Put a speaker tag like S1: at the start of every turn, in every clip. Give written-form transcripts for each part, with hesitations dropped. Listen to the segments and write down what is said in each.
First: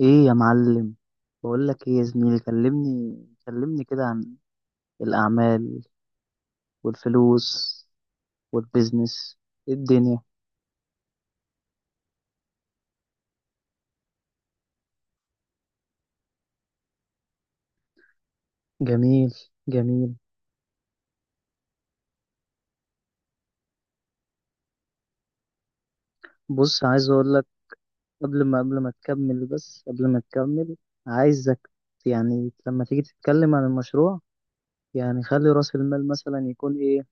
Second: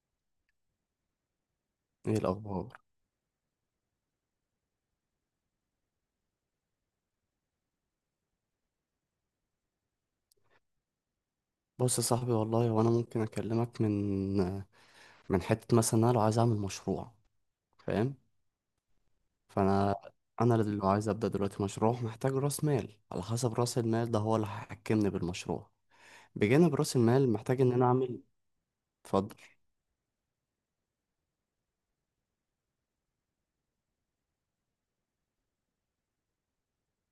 S1: ايه يا معلم. بقول لك ايه يا
S2: ايه
S1: زميلي؟
S2: الاخبار؟
S1: كلمني. كلمني كده عن الاعمال والفلوس والبيزنس. إيه الدنيا؟
S2: بص يا صاحبي، والله وانا ممكن اكلمك من حته. مثلا انا لو عايز اعمل مشروع، فاهم؟
S1: جميل.
S2: فانا
S1: جميل.
S2: انا اللي لو عايز ابدا دلوقتي مشروع محتاج راس مال. على حسب راس المال ده هو اللي هيحكمني بالمشروع. بجانب
S1: بص،
S2: راس
S1: عايز
S2: المال
S1: اقول لك،
S2: محتاج ان انا اعمل. اتفضل.
S1: قبل ما تكمل، عايزك، يعني لما تيجي تتكلم عن المشروع، يعني خلي راس المال مثلا يكون ايه,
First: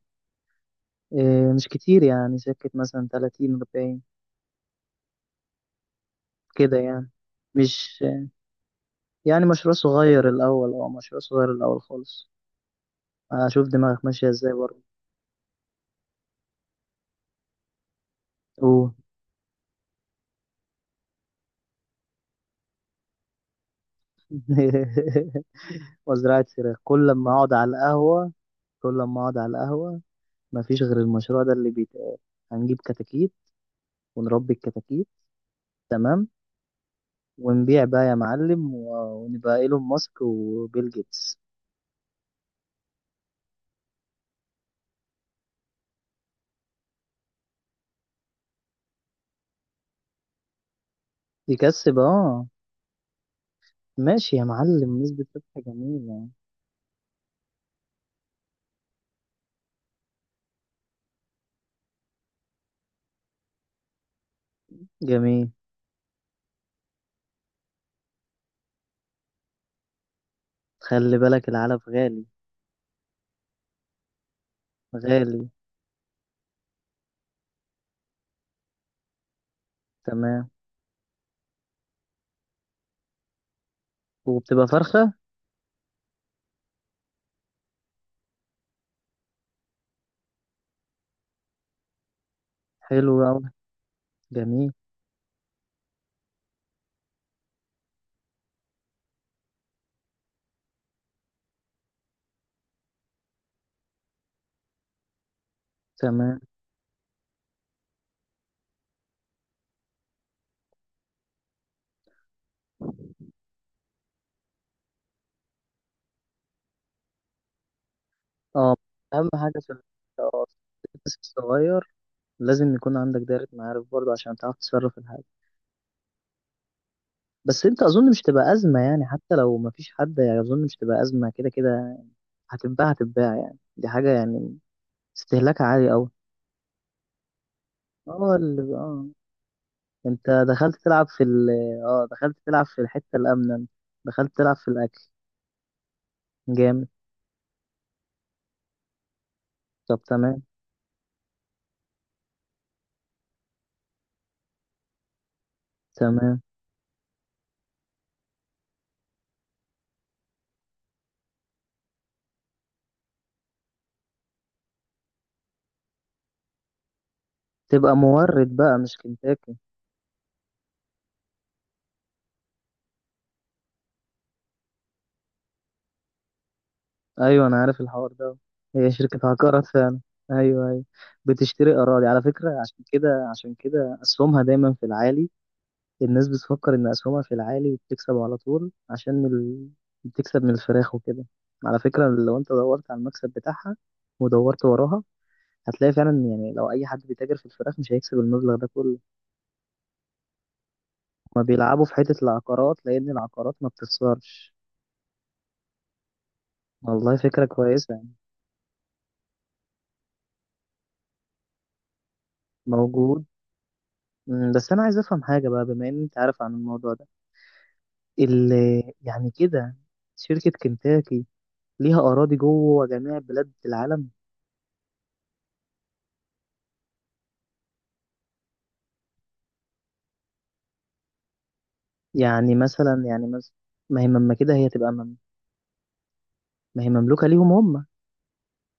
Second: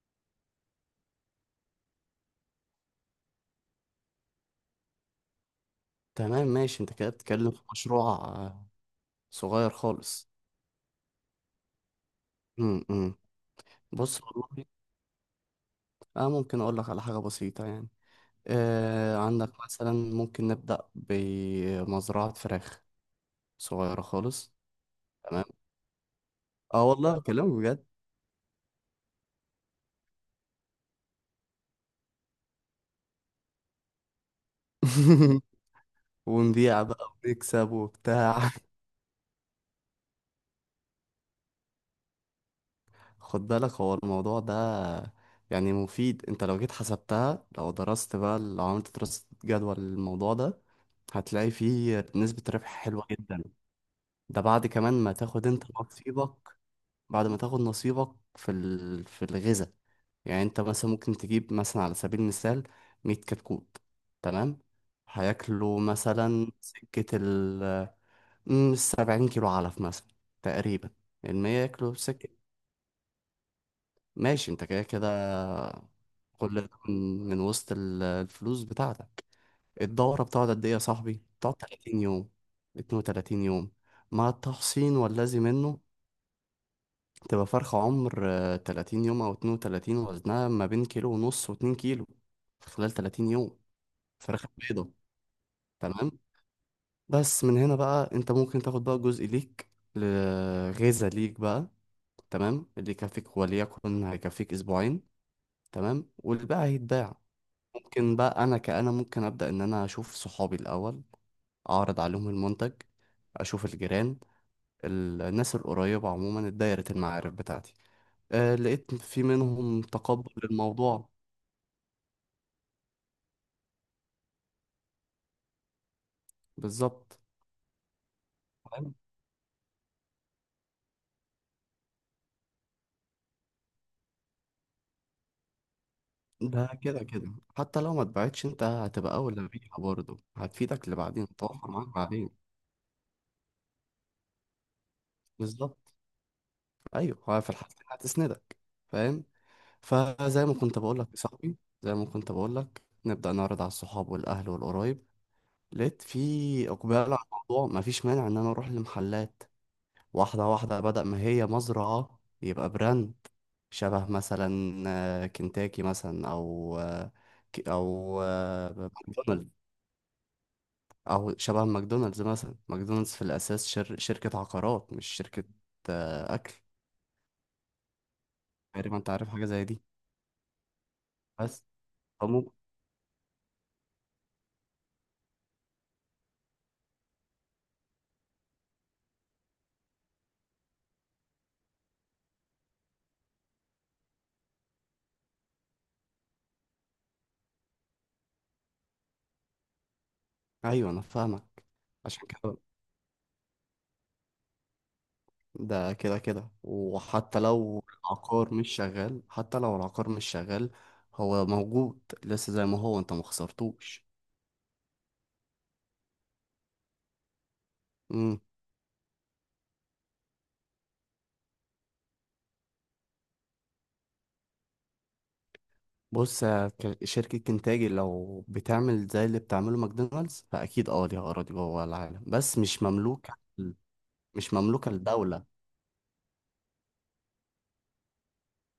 S1: إيه مش كتير، يعني سكة مثلا 30 40.
S2: تمام
S1: كده
S2: ماشي، انت كده
S1: يعني،
S2: بتتكلم في
S1: مش
S2: مشروع
S1: يعني
S2: صغير
S1: مشروع صغير
S2: خالص.
S1: الاول، مشروع صغير الاول خالص.
S2: امم امم.
S1: اشوف دماغك
S2: بص
S1: ماشيه ازاي
S2: والله،
S1: برضه.
S2: انا ممكن اقول لك على حاجه بسيطه. يعني
S1: قول.
S2: عندك مثلا ممكن نبدا بمزرعه فراخ صغيره خالص.
S1: وزراعة فراخ؟
S2: اه
S1: كل
S2: والله
S1: لما اقعد
S2: كلام
S1: على
S2: بجد.
S1: القهوه كل لما اقعد على القهوه، مفيش غير المشروع ده اللي بيتقال. هنجيب كتاكيت ونربي الكتاكيت. تمام.
S2: ونبيع بقى ونكسب
S1: ونبيع بقى يا
S2: وبتاع.
S1: معلم، ونبقى ايلون ماسك وبيل جيتس.
S2: خد بالك هو الموضوع ده يعني مفيد. انت لو جيت حسبتها، لو درست بقى، لو عملت دراسة جدوى للموضوع ده هتلاقي
S1: يكسب.
S2: فيه نسبة
S1: اه،
S2: ربح حلوة جدا.
S1: ماشي
S2: ده
S1: يا
S2: بعد كمان
S1: معلم،
S2: ما
S1: نسبة
S2: تاخد انت
S1: ربح جميلة.
S2: نصيبك، بعد ما تاخد نصيبك في في الغذاء. يعني انت مثلا ممكن تجيب مثلا على سبيل المثال 100 كتكوت، تمام.
S1: جميل.
S2: هياكلوا مثلا سكة 70 كيلو علف مثلا، تقريبا.
S1: خلي بالك
S2: المية
S1: العلف
S2: ياكلوا
S1: غالي.
S2: بسكة، ماشي. انت كده كده
S1: غالي.
S2: كل ده من وسط الفلوس بتاعتك. الدورة
S1: تمام.
S2: بتقعد قد ايه يا صاحبي؟ بتقعد 30 يوم، 32 يوم، مع
S1: وبتبقى
S2: التحصين
S1: فرخة؟
S2: والذي منه. تبقى فرخة عمر 30 يوم أو 32، وزنها ما بين كيلو ونص واتنين كيلو، في خلال
S1: حلو
S2: 30
S1: أوي.
S2: يوم. فرخة
S1: جميل.
S2: بيضة، تمام. بس من هنا بقى انت ممكن تاخد بقى جزء ليك، غذاء ليك بقى، تمام، اللي يكفيك. وليكن هيكفيك اسبوعين، تمام،
S1: تمام.
S2: والباقي هيتباع. ممكن بقى انا كأنا ممكن ابدأ ان انا اشوف صحابي الاول، اعرض عليهم المنتج، اشوف الجيران، الناس القريبة، عموما دايرة المعارف بتاعتي. أه
S1: اه،
S2: لقيت في
S1: اهم حاجه في ال-
S2: منهم تقبل
S1: آه، في
S2: للموضوع.
S1: البيزنس الصغير لازم يكون عندك دايره معارف برضه، عشان تعرف تتصرف في الحاجه.
S2: بالظبط.
S1: بس انت اظن مش تبقى ازمه،
S2: تمام؟
S1: يعني حتى لو مفيش حد، يعني اظن مش تبقى ازمه كده كده. هتتباع، هتتباع، يعني دي حاجه يعني استهلاكها عالي قوي.
S2: ده كده كده حتى لو ما
S1: اه
S2: اتباعتش انت
S1: اللي اه
S2: هتبقى اولى بيها، برضه
S1: انت دخلت
S2: هتفيدك
S1: تلعب في
S2: لبعدين،
S1: ال
S2: توفر معاك
S1: اه
S2: بعدين.
S1: دخلت تلعب في الحته الامنه انت. دخلت تلعب في الاكل.
S2: بالظبط.
S1: جامد.
S2: ايوه، هو في الحالتين هتسندك، فاهم.
S1: طب تمام،
S2: فزي ما كنت بقول لك يا صاحبي، زي ما كنت بقول لك، نبدأ نعرض على الصحاب والأهل والقرايب. لقيت
S1: تمام.
S2: في إقبال على الموضوع، مفيش مانع إن أنا أروح لمحلات واحدة واحدة، بدل ما هي مزرعة يبقى براند شبه مثلا كنتاكي مثلا، أو
S1: تبقى مورد بقى، مش
S2: ماكدونالدز،
S1: كنتاكي.
S2: أو شبه ماكدونالدز مثلا. ماكدونالدز في الأساس شركة عقارات، مش شركة أكل.
S1: ايوه، انا عارف الحوار ده. هي
S2: تقريبا. أنت عارف
S1: شركه
S2: حاجة زي
S1: هكرت
S2: دي.
S1: فعلا. ايوه، ايوه،
S2: بس
S1: بتشتري اراضي على
S2: فمو-
S1: فكره، عشان كده عشان كده اسهمها دايما في العالي. الناس بتفكر ان اسهمها في العالي وبتكسب على طول عشان بتكسب من الفراخ وكده. على فكره، لو انت دورت على المكسب بتاعها ودورت وراها، هتلاقي فعلا، يعني لو اي حد بيتاجر في الفراخ مش هيكسب المبلغ ده كله.
S2: أيوه أنا
S1: ما
S2: فاهمك.
S1: بيلعبوا في حته
S2: عشان كده
S1: العقارات، لان العقارات ما بتخسرش.
S2: ده كده كده،
S1: والله
S2: وحتى
S1: فكره
S2: لو
S1: كويسه يعني.
S2: العقار مش شغال، حتى لو العقار مش شغال هو موجود، لسه زي ما هو، انت ما
S1: موجود.
S2: خسرتوش.
S1: بس انا عايز افهم حاجه بقى، بما ان انت عارف عن الموضوع ده.
S2: امم.
S1: يعني كده، شركة كنتاكي ليها أراضي جوه جميع بلاد العالم؟
S2: بص يا شركة كنتاجي لو بتعمل زي اللي بتعمله ماكدونالدز فأكيد اه ليها أراضي جوه العالم،
S1: يعني
S2: بس مش
S1: مثلا يعني
S2: مملوكة،
S1: مثلا ما هي مما
S2: مش
S1: كده هي تبقى
S2: مملوكة
S1: مم
S2: لدولة.
S1: ما هي مملوكة ليهم هم.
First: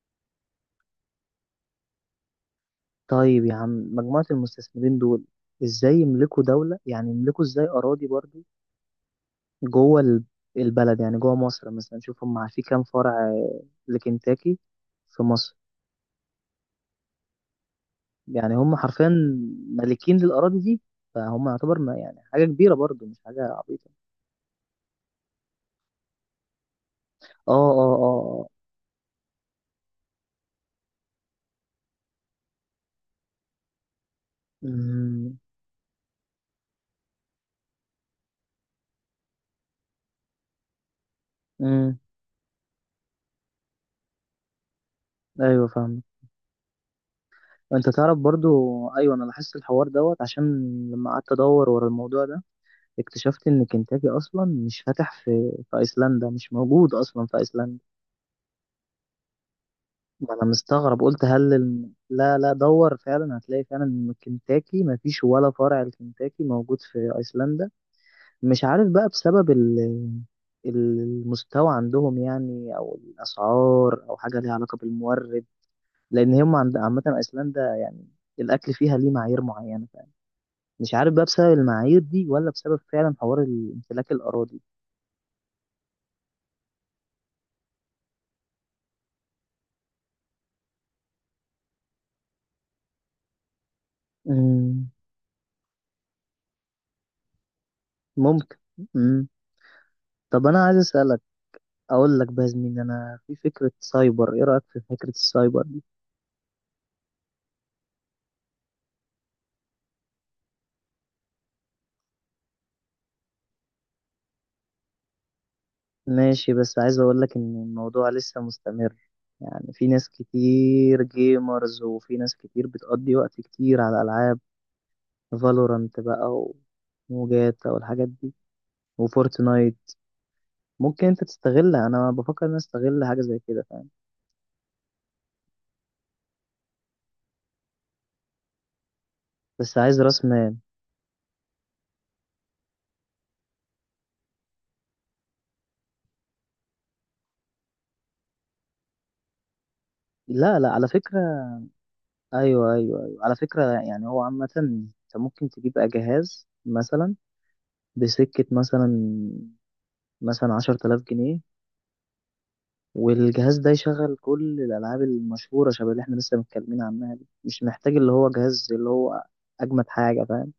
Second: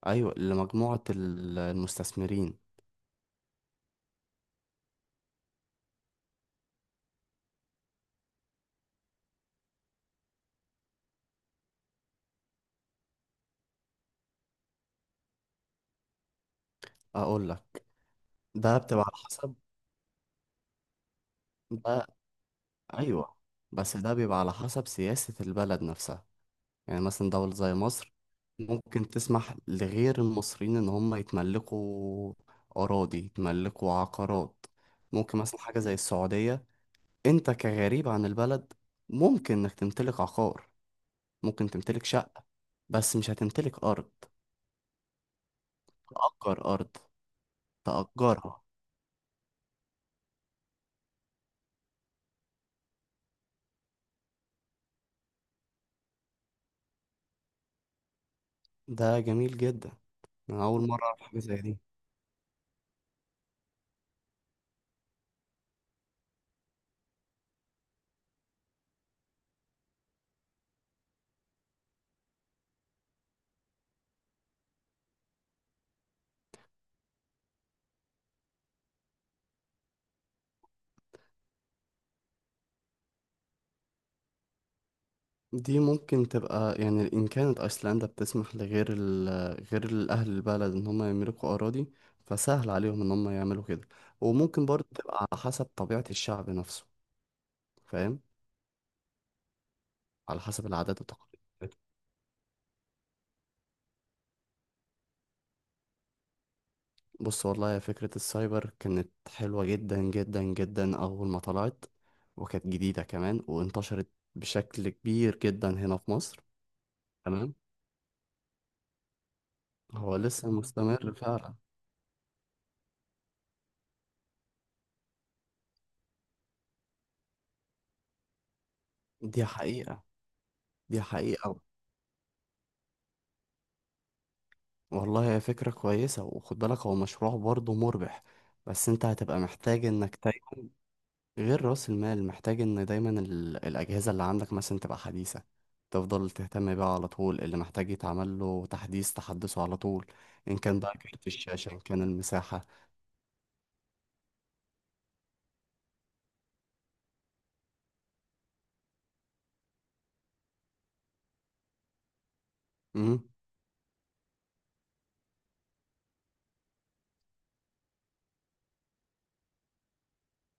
S2: أيوة، لمجموعة المستثمرين.
S1: طيب يا عم، مجموعة المستثمرين دول ازاي يملكوا دولة، يعني يملكوا ازاي أراضي برضو جوه البلد؟ يعني جوه مصر مثلا، شوف هم في كام فرع لكنتاكي في مصر.
S2: أقول لك،
S1: يعني هم
S2: ده بتبقى
S1: حرفيا
S2: على حسب.
S1: مالكين للأراضي دي، فهم يعتبر ما
S2: ده
S1: يعني حاجة كبيرة برضو، مش
S2: أيوة،
S1: حاجة عبيطة.
S2: بس ده بيبقى على حسب سياسة البلد نفسها. يعني مثلا
S1: اه،
S2: دولة زي
S1: اه، اه،
S2: مصر
S1: آه.
S2: ممكن تسمح لغير المصريين إن هم يتملكوا أراضي، يتملكوا عقارات. ممكن
S1: امم،
S2: مثلا حاجة زي السعودية، أنت كغريب عن البلد ممكن إنك تمتلك عقار، ممكن
S1: امم.
S2: تمتلك شقة، بس مش هتمتلك أرض،
S1: ايوه، فاهم.
S2: تأجر أرض،
S1: انت تعرف برضو.
S2: تأجرها.
S1: ايوه، انا لاحظت الحوار دوت، عشان لما قعدت ادور ورا الموضوع ده اكتشفت ان كنتاكي اصلا مش فاتح في ايسلندا، مش موجود اصلا في ايسلندا.
S2: ده جميل جدا.
S1: ما انا
S2: أنا أول
S1: مستغرب،
S2: مرة أعرف
S1: قلت
S2: حاجة
S1: هل
S2: زي دي.
S1: لا، لا، دور فعلا، هتلاقي فعلا ان كنتاكي ما فيش ولا فرع لكنتاكي موجود في ايسلندا. مش عارف بقى بسبب المستوى عندهم يعني، او الاسعار، او حاجه ليها علاقه بالمورد، لان هم عند عامه ايسلندا يعني الاكل فيها ليه معايير معينه. مش عارف بقى بسبب المعايير دي ولا بسبب فعلا حوار امتلاك الاراضي.
S2: دي ممكن تبقى يعني إن كانت أيسلندا بتسمح لغير ال، غير الأهل البلد إن هم يملكوا أراضي، فسهل عليهم إن هم يعملوا كده. وممكن برضه
S1: مم.
S2: تبقى على حسب طبيعة الشعب نفسه، فاهم،
S1: ممكن. مم.
S2: على
S1: طب انا
S2: حسب
S1: عايز
S2: العادات
S1: اسالك،
S2: والتقاليد بتاعته.
S1: اقول لك بقى يا زميلي، انا في فكره سايبر، ايه رايك في فكره السايبر دي؟
S2: بص والله، يا فكرة السايبر كانت حلوة جدا جدا جدا أول ما طلعت، وكانت جديدة كمان، وانتشرت بشكل كبير جدا هنا في مصر.
S1: ماشي، بس عايز اقول لك
S2: تمام.
S1: ان الموضوع لسه مستمر. يعني في ناس
S2: هو لسه
S1: كتير
S2: مستمر فعلا.
S1: جيمرز، وفي ناس كتير بتقضي وقت كتير على العاب. فالورانت بقى وجاتا والحاجات دي،
S2: دي
S1: وفورتنايت.
S2: حقيقة. دي
S1: ممكن انت
S2: حقيقة.
S1: تستغلها، انا بفكر ان أنا استغل حاجه زي كده، فاهم؟
S2: والله هي فكرة كويسة، وخد بالك هو مشروع برضه مربح، بس انت هتبقى
S1: بس
S2: محتاج
S1: عايز
S2: انك
S1: راس مال.
S2: دايما، غير رأس المال محتاج ان دايما الأجهزة اللي عندك مثلا تبقى حديثة، تفضل تهتم بيها على طول، اللي محتاج يتعمل له تحديث تحدثه على طول، ان
S1: لا، لا،
S2: كان
S1: على
S2: بقى
S1: فكره.
S2: كارت الشاشة، ان كان المساحة.
S1: ايوه، ايوه، ايوه، على فكره. يعني هو عامه انت ممكن تجيب بقى جهاز مثلا، بسكه مثلا 10000 جنيه،
S2: امم.
S1: والجهاز ده يشغل كل الالعاب المشهوره شبه اللي احنا لسه متكلمين عنها دي، مش محتاج اللي هو جهاز اللي هو اجمد حاجه، فاهم.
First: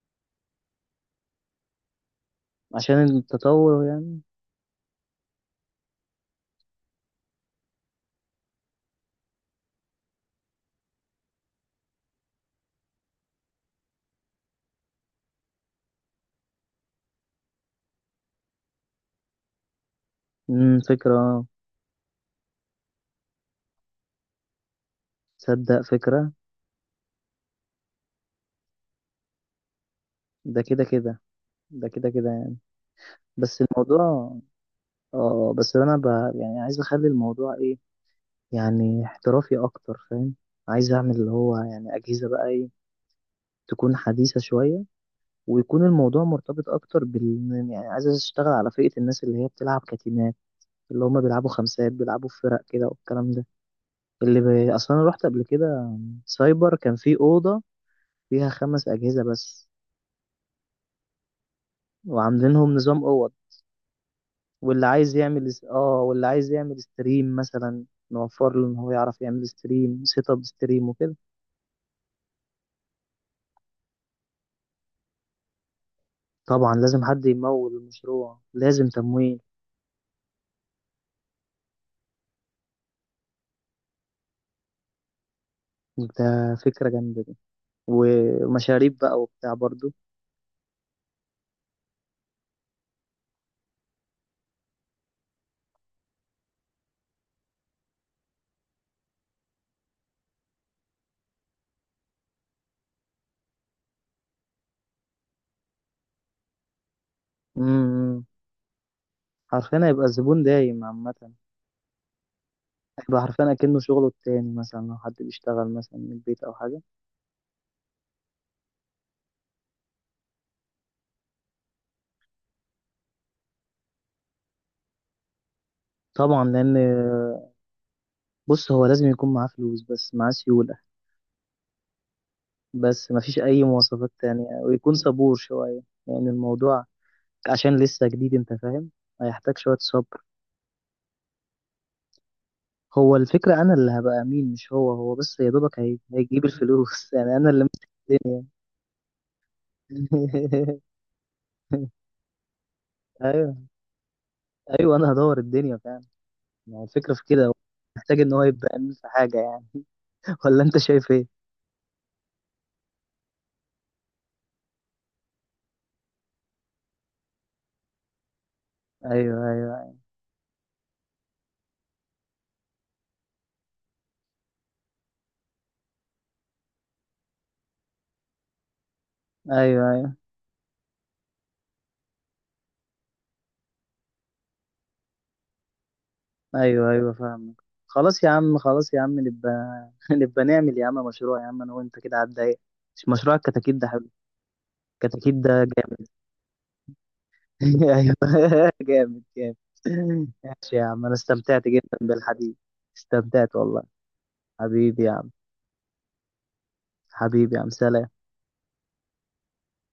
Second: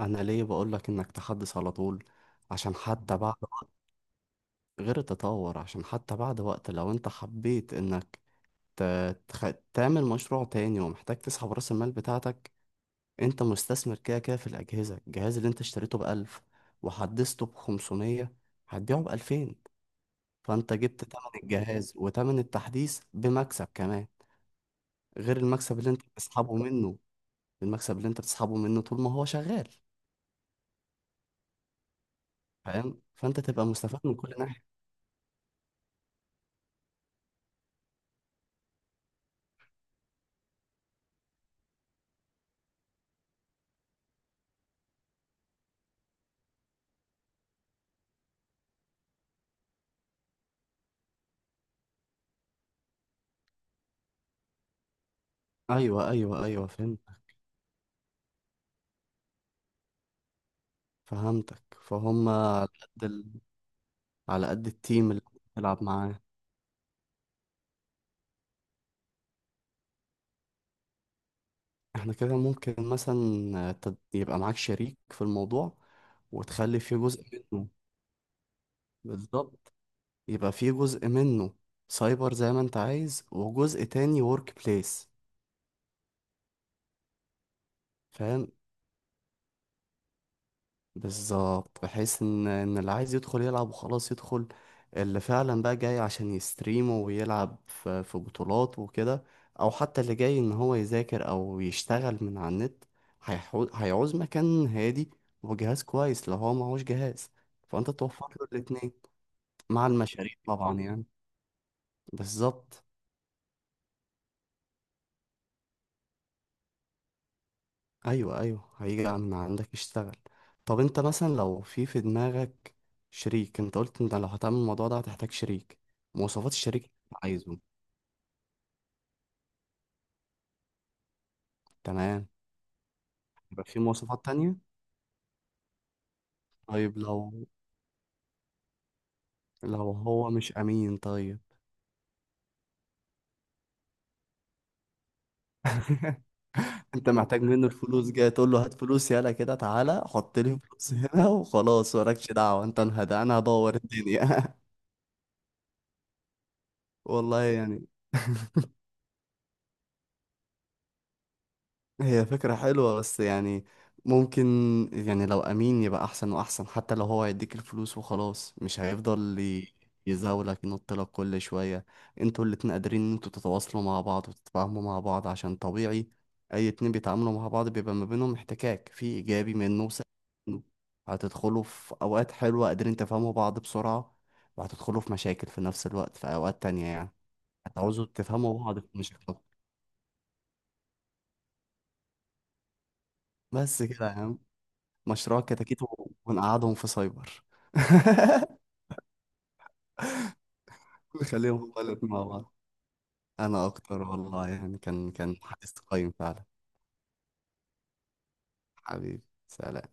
S2: انا ليه بقول لك انك تحدث على طول، عشان
S1: عشان
S2: حتى بعد وقت،
S1: التطور يعني.
S2: غير التطور، عشان حتى بعد وقت لو انت حبيت انك تعمل مشروع تاني ومحتاج تسحب رأس المال بتاعتك، انت مستثمر كده كده في الأجهزة. الجهاز اللي انت اشتريته بألف وحدثته بخمسمية هتبيعه بألفين، فانت جبت تمن
S1: فكره.
S2: الجهاز وتمن التحديث بمكسب كمان، غير المكسب
S1: تصدق
S2: اللي انت
S1: فكره.
S2: بتسحبه منه، المكسب اللي انت بتسحبه منه طول ما هو شغال،
S1: ده كده كده ده كده كده يعني.
S2: فاهم، فانت
S1: بس
S2: تبقى
S1: الموضوع
S2: مستفاد من كل ناحية.
S1: اه بس انا ب... يعني عايز اخلي الموضوع ايه، يعني احترافي اكتر، فاهم. عايز اعمل اللي هو يعني اجهزه بقى، ايه، تكون حديثه شويه. ويكون الموضوع مرتبط اكتر يعني عايز اشتغل على فئه الناس اللي هي بتلعب كتيمات، اللي هم بيلعبوا خمسات، بيلعبوا في فرق كده والكلام ده. اصلا انا رحت قبل كده
S2: ايوه ايوه ايوه
S1: سايبر كان
S2: فهمت.
S1: في اوضه فيها خمس اجهزه بس،
S2: فهمتك فهم
S1: وعاملينهم نظام اوض.
S2: على قد التيم اللي بتلعب معاه.
S1: واللي عايز يعمل ستريم مثلا، نوفر له ان هو يعرف يعمل ستريم، سيت اب ستريم وكده.
S2: احنا كده ممكن مثلا يبقى معاك شريك في الموضوع
S1: طبعا
S2: وتخلي فيه
S1: لازم
S2: جزء
S1: حد
S2: منه.
S1: يمول المشروع، لازم تمويل.
S2: بالظبط، يبقى في جزء منه سايبر زي ما انت عايز، وجزء تاني ورك بليس.
S1: ده فكرة جامدة دي.
S2: فاهم.
S1: ومشاريب بقى وبتاع برضو.
S2: بالظبط، بحيث ان اللي عايز يدخل يلعب وخلاص يدخل، اللي فعلا بقى جاي عشان يستريم ويلعب في بطولات وكده، او حتى اللي جاي ان هو يذاكر او يشتغل من على النت، هيعوز مكان هادي وجهاز كويس لو هو معهوش جهاز، فانت
S1: امم
S2: توفر له الاتنين
S1: حرفيا
S2: مع
S1: هيبقى
S2: المشاريع
S1: الزبون
S2: طبعا،
S1: دايم
S2: يعني.
S1: عامة.
S2: بالظبط.
S1: هيبقى حرفيا أكنه شغله التاني، مثلا لو حد بيشتغل مثلا من البيت أو حاجة.
S2: ايوه ايوه، هيجي من عندك يشتغل. طب انت مثلا لو في دماغك شريك، انت قلت انت لو هتعمل الموضوع ده هتحتاج شريك،
S1: طبعا
S2: مواصفات الشريك اللي انت عايزه.
S1: بص، هو لازم يكون معاه فلوس، بس معاه سيولة.
S2: تمام.
S1: بس مفيش أي
S2: يبقى في
S1: مواصفات
S2: مواصفات
S1: تانية،
S2: تانية.
S1: ويكون صبور شوية. يعني الموضوع
S2: طيب لو،
S1: عشان لسه جديد، انت فاهم، هيحتاج شوية
S2: لو
S1: صبر.
S2: هو مش امين طيب.
S1: هو الفكرة انا اللي هبقى امين، مش هو. هو بس يا دوبك هيجيب
S2: انت
S1: الفلوس. يعني
S2: محتاج
S1: انا اللي
S2: منه
S1: ماسك
S2: الفلوس، جاي
S1: الدنيا.
S2: تقول له هات فلوس، يلا كده تعالى حط لي فلوس هنا وخلاص، مالكش دعوة انت، انهدى انا
S1: ايوه،
S2: هدور الدنيا.
S1: ايوه، انا هدور الدنيا فعلا. يعني الفكرة في
S2: والله
S1: كده، هو
S2: يعني.
S1: محتاج ان هو يبقى امين في حاجة يعني. ولا انت شايف ايه؟
S2: هي فكرة حلوة بس يعني ممكن، يعني لو أمين يبقى أحسن وأحسن، حتى لو هو هيديك الفلوس وخلاص مش هيفضل
S1: ايوه، ايوه،
S2: يزاولك ينطلك كل شوية. انتوا الاتنين قادرين ان انتوا تتواصلوا مع بعض وتتفاهموا مع بعض، عشان طبيعي أي اتنين بيتعاملوا مع بعض بيبقى ما بينهم احتكاك، في إيجابي منه
S1: ايوه،
S2: وسلبي
S1: ايوه،
S2: منه. هتدخلوا في أوقات حلوة قادرين تفهموا بعض بسرعة، وهتدخلوا في مشاكل في نفس الوقت في أوقات تانية،
S1: ايوه،
S2: يعني
S1: ايوه، فاهمك.
S2: هتعوزوا
S1: خلاص يا عم،
S2: تفهموا بعض في
S1: خلاص يا عم،
S2: مشاكل.
S1: نبقى. نبقى نعمل يا عم مشروع يا عم، انا وانت كده على الضيق. مش مشروع الكتاكيت
S2: بس
S1: ده
S2: كده
S1: حلو؟
S2: يا عم.
S1: الكتاكيت
S2: مشروع
S1: ده
S2: كتاكيت،
S1: جامد.
S2: ونقعدهم في سايبر،
S1: ايوه. جامد، جامد. ماشي يا عم، انا
S2: نخليهم
S1: استمتعت
S2: هما
S1: جدا
S2: الاتنين مع بعض.
S1: بالحديث. استمتعت
S2: انا
S1: والله.
S2: اكتر والله، يعني
S1: حبيبي يا
S2: كان
S1: عم.
S2: كان حديث قيم فعلا.
S1: حبيبي يا عم، سلام.
S2: حبيبي، سلام.